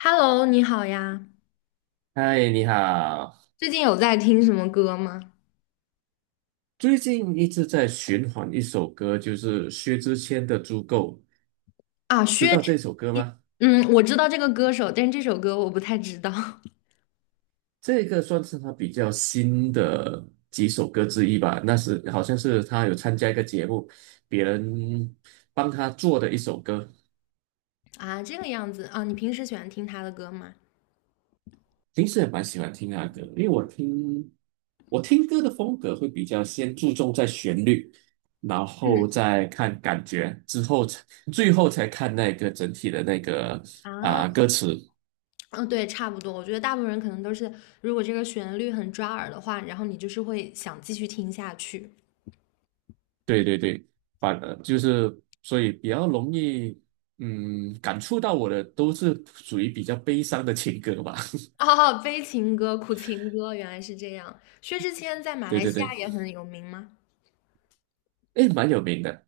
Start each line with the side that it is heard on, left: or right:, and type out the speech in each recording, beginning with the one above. left: Hello，你好呀，
right: 嗨，你好。
left: 最近有在听什么歌吗？
right: 最近一直在循环一首歌，就是薛之谦的《足够》，
left: 啊，
right: 知
left: 薛
right: 道
left: 之
right: 这首歌
left: 谦，
right: 吗？
left: 嗯，我知道这个歌手，但是这首歌我不太知道。
right: 这个算是他比较新的几首歌之一吧。那是好像是他有参加一个节目，别人帮他做的一首歌。
left: 啊，这个样子啊，你平时喜欢听他的歌吗？
right: 平时也蛮喜欢听他的歌，因为我听歌的风格会比较先注重在旋律，然
left: 嗯
right: 后再看感觉，之后才最后才看那个整体的那个
left: 啊，
right: 歌词。
left: 嗯，对，差不多。我觉得大部分人可能都是，如果这个旋律很抓耳的话，然后你就是会想继续听下去。
right: 对对对，就是所以比较容易，嗯，感触到我的都是属于比较悲伤的情歌吧。
left: 哦，悲情歌、苦情歌，原来是这样。薛之谦在 马
right: 对
left: 来
right: 对
left: 西
right: 对，
left: 亚也很有名吗？
right: 诶，蛮有名的，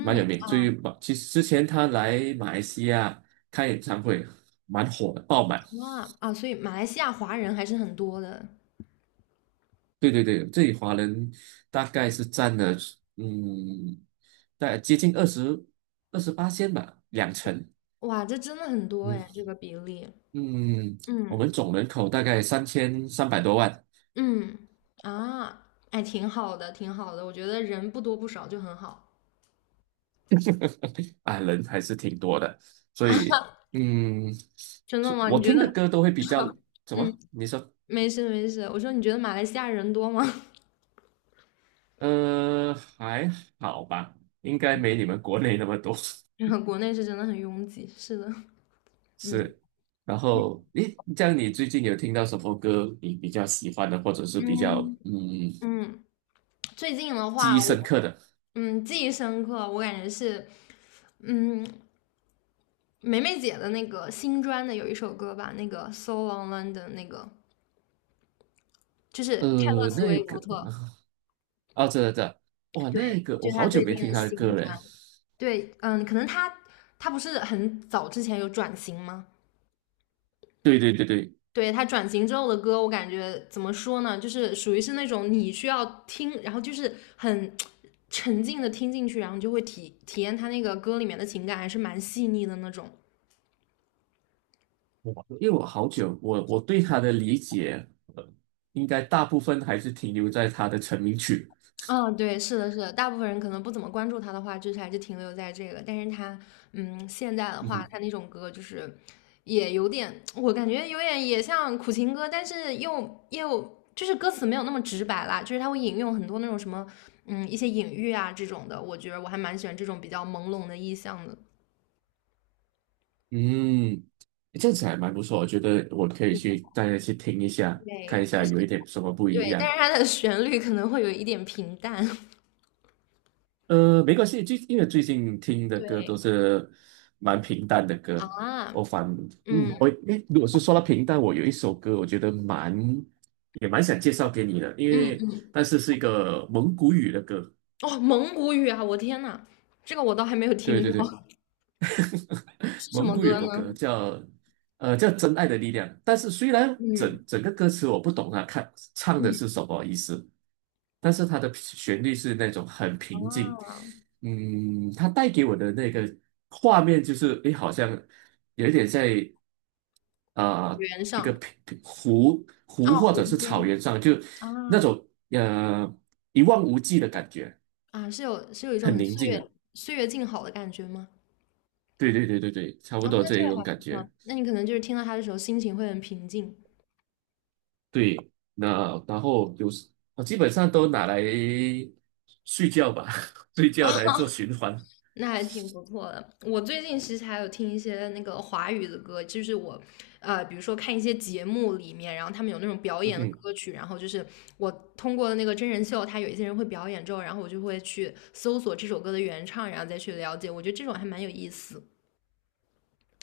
right: 蛮有名。最近其实之前他来马来西亚开演唱会，蛮火的，爆满。
left: 啊啊，所以马来西亚华人还是很多的。
right: 对对对，这里华人大概是占了，嗯，大概接近二十28仙吧，两成。
left: 哇，这真的很多
right: 嗯
left: 哎，这个比例。
right: 嗯，我
left: 嗯
right: 们总人口大概3,300多万。
left: 嗯啊，哎，挺好的，挺好的。我觉得人不多不少就很好。
right: 啊，人还是挺多的，所以嗯，
left: 真的吗？
right: 我
left: 你觉
right: 听的
left: 得？
right: 歌都会比较怎
left: 嗯，
right: 么？你说，
left: 没事没事。我说你觉得马来西亚人多吗？
right: 还好吧，应该没你们国内那么多。
left: 然后国内是真的很拥挤。是的，嗯
right: 是，然后诶，这样你最近有听到什么歌你比较喜欢的，或者是比较
left: 嗯嗯。最近的
right: 记
left: 话，
right: 忆深
left: 我
right: 刻的？
left: 嗯记忆深刻，我感觉是嗯梅梅姐的那个新专的有一首歌吧，那个《So Long London》那个，就是泰勒·
right: 呃，
left: 斯
right: 那
left: 威夫
right: 个
left: 特，
right: 这哇，那
left: 对，
right: 个
left: 就
right: 我
left: 是她
right: 好久
left: 最
right: 没
left: 近
right: 听
left: 的
right: 他的
left: 新
right: 歌了。
left: 专。对，嗯，可能他不是很早之前有转型吗？
right: 对对对对，
left: 对，他转型之后的歌，我感觉怎么说呢，就是属于是那种你需要听，然后就是很沉浸的听进去，然后你就会体验他那个歌里面的情感，还是蛮细腻的那种。
right: 因为我好久，我对他的理解，呃，应该大部分还是停留在他的成名曲。
left: 嗯，对，是的，是的，大部分人可能不怎么关注他的话，就是还是停留在这个。但是他，嗯，现在的
right: 嗯
left: 话，
right: 哼
left: 他那种歌就是也有点，我感觉有点也像苦情歌，但是就是歌词没有那么直白啦，就是他会引用很多那种什么，嗯，一些隐喻啊这种的。我觉得我还蛮喜欢这种比较朦胧的意象的。
right: 嗯，这样子还蛮不错，我觉得我可以去大家去听一下，看
left: 对，
right: 一
left: 但
right: 下
left: 是
right: 有一点什么不一
left: 对，但
right: 样。
left: 是它的旋律可能会有一点平淡。
right: 没关系，因为最近听的歌
left: 对
right: 都是蛮平淡的歌，
left: 啊，
right: 我反
left: 嗯
right: 嗯，我诶，如果是说到平淡，我有一首歌，我觉得也蛮想介绍给你的，因为
left: 嗯，
right: 但是是一个蒙古语的歌。
left: 哦，蒙古语啊，我天呐，这个我倒还没有
right: 对
left: 听
right: 对对。
left: 过。是什
right: 蒙
left: 么
right: 古语
left: 歌
right: 的歌
left: 呢？
right: 叫《真爱的力量》，但是虽然
left: 嗯
right: 整个歌词我不懂啊，看唱的
left: 嗯，
right: 是什么意思，但是它的旋律是那种很平静，
left: 啊，
right: 它带给我的那个画面就是，好像有一点在啊、呃
left: 原
right: 一个
left: 上
right: 平湖
left: 啊，
right: 或
left: 湖
right: 者是草
left: 边
right: 原上，就那
left: 啊
right: 种一望无际的感觉，
left: 啊，是有一种
right: 很
left: 很
right: 宁
left: 岁
right: 静的，
left: 月岁月静好的感觉吗？
right: 对对对对对，差不
left: 啊，
right: 多
left: 那
right: 这
left: 这
right: 一
left: 个
right: 种
left: 还不
right: 感觉。
left: 错，那你可能就是听到它的时候心情会很平静，
right: 对，那然后就是我基本上都拿来睡觉吧，睡觉来做循环。
left: 那还挺不错的。我最近其实还有听一些那个华语的歌，就是我呃，比如说看一些节目里面，然后他们有那种表
right: 嗯
left: 演的
right: 哼，
left: 歌曲，然后就是我通过那个真人秀，他有一些人会表演之后，然后我就会去搜索这首歌的原唱，然后再去了解，我觉得这种还蛮有意思。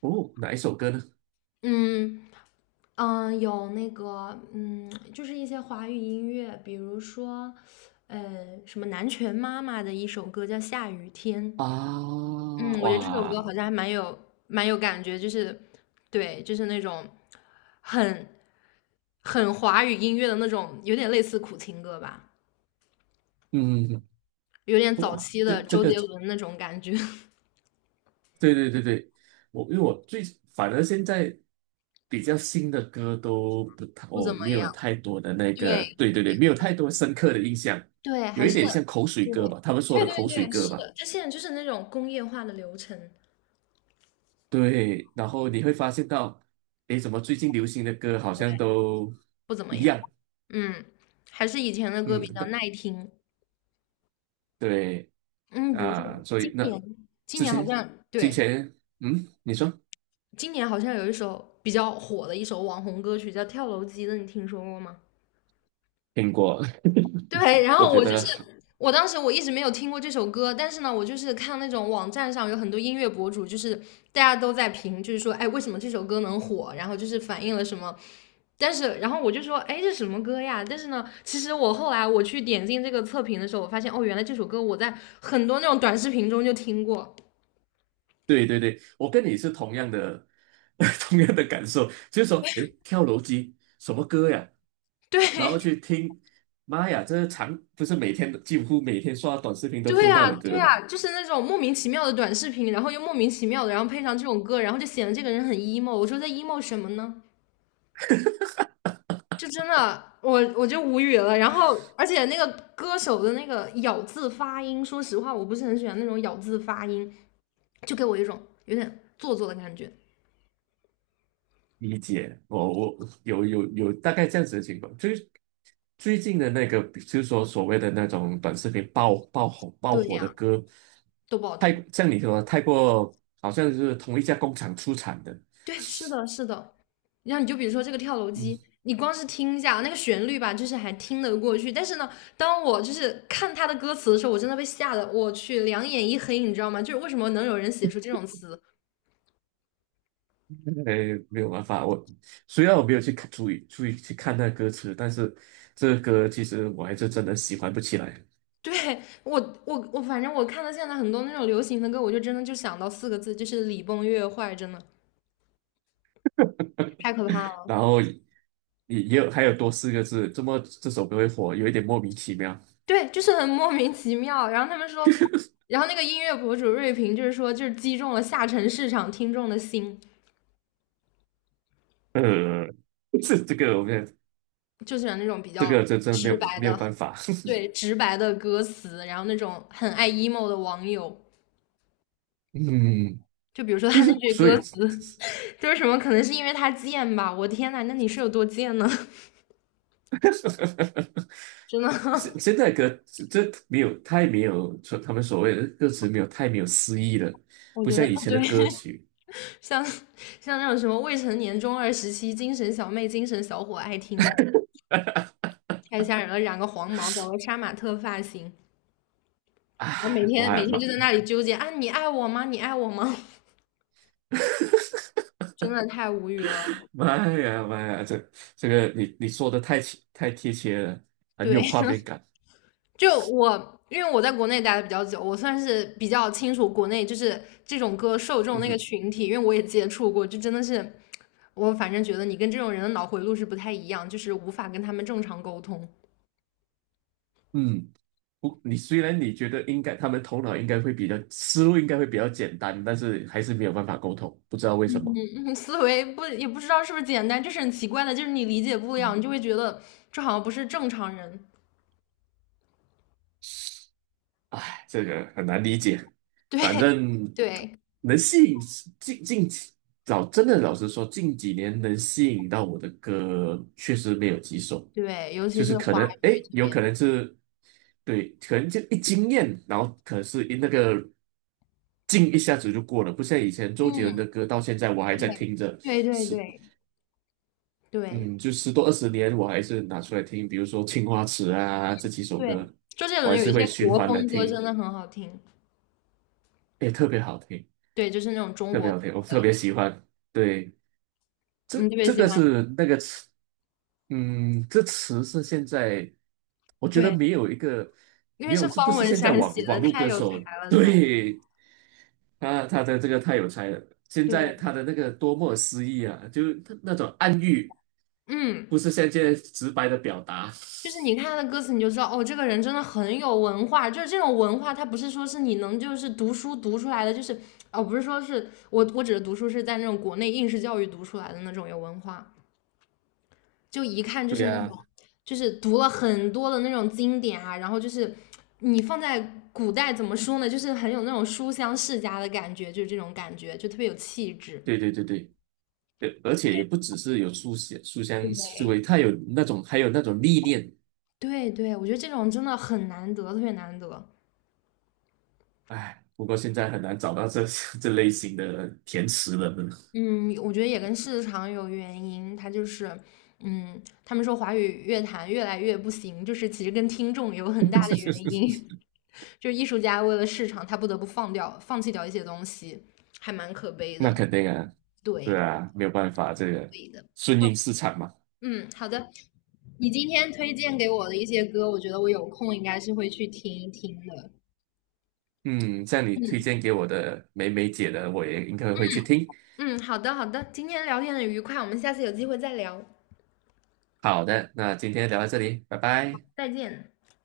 right: 哦，哪一首歌呢？
left: 嗯嗯，有那个嗯，就是一些华语音乐，比如说，呃，什么南拳妈妈的一首歌叫《下雨天》，
right: 啊，
left: 嗯，我觉得这首歌
right: 哇，
left: 好像还蛮有感觉，就是对，就是那种很很华语音乐的那种，有点类似苦情歌吧，
right: 嗯，
left: 有点早
right: 哇，
left: 期
right: 这
left: 的
right: 这
left: 周
right: 个，
left: 杰伦那种感觉。
right: 对对对对，我因为我最反而现在比较新的歌都不太，
left: 不
right: 我
left: 怎么
right: 没有
left: 样。
right: 太多的那个，
left: 对
right: 对对对，没有太多深刻的印象，
left: 对，
right: 有
left: 还
right: 一
left: 是
right: 点像口水
left: 对
right: 歌吧，他们说
left: 对
right: 的口
left: 对
right: 水
left: 对，
right: 歌
left: 是
right: 吧。
left: 的，他现在就是那种工业化的流程，
right: 对，然后你会发现到，诶，怎么最近流行的歌好像都
left: 不怎么
right: 一
left: 样。
right: 样？
left: 嗯，还是以前的歌
right: 嗯，
left: 比较
right: 那
left: 耐听。
right: 对
left: 嗯，比如说
right: 啊，所以
left: 今
right: 那
left: 年，今
right: 之
left: 年好
right: 前
left: 像
right: 之
left: 对，
right: 前，你说
left: 今年好像有一首比较火的一首网红歌曲叫《跳楼机》的，你听说过吗？
right: 听过？
left: 对，然
right: 我
left: 后
right: 觉
left: 我就
right: 得
left: 是，我当时我一直没有听过这首歌，但是呢，我就是看那种网站上有很多音乐博主，就是大家都在评，就是说，哎，为什么这首歌能火？然后就是反映了什么。但是，然后我就说，哎，这什么歌呀？但是呢，其实我后来我去点进这个测评的时候，我发现，哦，原来这首歌我在很多那种短视频中就听过。
right: 对对对，我跟你是同样的 同样的感受，就是说，诶，跳楼机什么歌呀？然
left: 对，
right: 后去听，妈呀，这不是每天几乎每天刷短视频都
left: 对
right: 听到
left: 啊，
right: 的歌
left: 对
right: 吗？
left: 啊，就是那种莫名其妙的短视频，然后又莫名其妙的，然后配上这种歌，然后就显得这个人很 emo。我说在 emo 什么呢？就真的，我就无语了。然后，而且那个歌手的那个咬字发音，说实话，我不是很喜欢那种咬字发音，就给我一种有点做作的感觉。
right: 理解，我有大概这样子的情况，就是最近的那个，就是说所谓的那种短视频爆
left: 对
right: 火的
left: 呀，
right: 歌，
left: 都不好
right: 太
left: 听。
right: 像你说的太过，好像是同一家工厂出产的，
left: 对，是的，是的。然后你就比如说这个跳楼机，
right: 嗯，
left: 你光是听一下那个旋律吧，就是还听得过去。但是呢，当我就是看他的歌词的时候，我真的被吓得，我去，两眼一黑，你知道吗？就是为什么能有人写出这种词？
right: 哎，没有办法，虽然我没有去看注意去看那歌词，但是这个歌其实我还是真的喜欢不起来。
left: 对我，我反正我看到现在很多那种流行的歌，我就真的就想到四个字，就是礼崩乐坏，真的。太可怕了。
right: 然后也有还有多四个字，这首歌会火，有一点莫名其妙。
left: 对，就是很莫名其妙。然后他们说，然后那个音乐博主瑞平就是说，就是击中了下沉市场听众的心，
right: 呃，这个我们
left: 就喜欢那种比
right: 这
left: 较
right: 个没
left: 直
right: 有
left: 白
right: 没有
left: 的，
right: 办法，
left: 对，直白的歌词，然后那种很爱 emo 的网友。
right: 嗯，
left: 就比如说
right: 就
left: 他那
right: 是
left: 句
right: 所
left: 歌
right: 以，
left: 词，就是什么，可能是因为他贱吧。我天呐，那你是有多贱呢？真
right: 现
left: 的。
right: 现在歌这没有太没有他们所谓的歌词没有太没有诗意了，
left: 我
right: 不
left: 觉
right: 像
left: 得，
right: 以
left: 哦
right: 前
left: 对。
right: 的歌 曲，
left: 像像那种什么未成年中二时期精神小妹、精神小伙爱听的，太吓人了，染个黄毛，搞个杀马特发型，然后每
right: 唉，我
left: 天每
right: 还
left: 天
right: 蛮。
left: 就在那里纠结啊，你爱我吗？你爱我吗？真的太无语了。
right: 妈呀妈呀，这个你说的太贴切了，很
left: 对，
right: 有画面感。
left: 就我，因为我在国内待的比较久，我算是比较清楚国内就是这种歌受众
right: 嗯
left: 那个
right: 哼，
left: 群体，因为我也接触过，就真的是，我反正觉得你跟这种人的脑回路是不太一样，就是无法跟他们正常沟通。
right: 嗯，不，虽然你觉得应该他们头脑应该会比较思路应该会比较简单，但是还是没有办法沟通，不知道为什么。
left: 思维不也不知道是不是简单，就是很奇怪的，就是你理解不了，你就会觉得这好像不是正常人。
right: 哎，这个很难理解。反
left: 对，
right: 正
left: 对，
right: 能吸引近近几老真的老实说，近几年能吸引到我的歌确实没有几首，
left: 对，尤其
right: 就是
left: 是
right: 可
left: 华
right: 能
left: 语
right: 诶，
left: 这
right: 有
left: 边，
right: 可能是对，可能就一惊艳，然后可是一劲一下子就过了，不像以前周杰伦
left: 嗯，
right: 的歌，到现在我还在听着，
left: 对，对，对，
right: 十
left: 对，对，
right: 嗯，就10多20年，我还是拿出来听，比如说《青花瓷》啊这几首
left: 对，
right: 歌，
left: 周杰
right: 我
left: 伦
right: 还
left: 有
right: 是
left: 一
right: 会
left: 些
right: 循
left: 国
right: 环
left: 风
right: 来
left: 歌
right: 听，
left: 真的很好听，
right: 也特别好听。
left: 对，就是那种中
right: 特别
left: 国
right: 好
left: 风，
right: 听，我特别喜欢。对，这
left: 嗯，特别
right: 这
left: 喜
right: 个
left: 欢，
right: 是那个词，这词是现在我觉得
left: 对，
right: 没有一个
left: 因为
right: 没有，
left: 是
right: 这不
left: 方
right: 是
left: 文
right: 现在
left: 山
right: 网
left: 写
right: 网
left: 的，
right: 络
left: 太
right: 歌
left: 有才
right: 手
left: 了，他，
right: 对他的这个太有才了。现在
left: 对，
right: 他的那个多么诗意啊，就是他那种暗喻，不
left: 嗯。
right: 是像现在直白的表达。
left: 就是你看他的歌词，你就知道哦，这个人真的很有文化。就是这种文化，他不是说是你能就是读书读出来的，就是哦，不是说是我指的读书是在那种国内应试教育读出来的那种有文化，就一看就
right: 对
left: 是那
right: 呀、
left: 种就是读了很多的那种经典啊，然后就是你放在古代怎么说呢，就是很有那种书香世家的感觉，就是这种感觉，就特别有气质。
right: 对对对对，对而且也不只是有书香思
left: 对，
right: 维，他有那种还有那种历练。
left: 对对，我觉得这种真的很难得，特别难得。
right: 哎，不过现在很难找到这 这类型的填词人了。
left: 嗯，我觉得也跟市场有原因，他就是，嗯，他们说华语乐坛越来越不行，就是其实跟听众有很大的原因，就是艺术家为了市场，他不得不放掉、放弃掉一些东西，还蛮可悲
right: 那
left: 的。
right: 肯定啊，
left: 对，
right: 对啊，没有办法，这个
left: 对的。
right: 顺
left: 好
right: 应市场嘛。
left: 嗯，好的。你今天推荐给我的一些歌，我觉得我有空应该是会去听一听的。
right: 嗯，像你推荐给我的美美姐的，我也应该会去听。
left: 嗯，好的，好的。今天聊天很愉快，我们下次有机会再聊，
right: 好的，那今天聊到这里，拜拜。
left: 再见。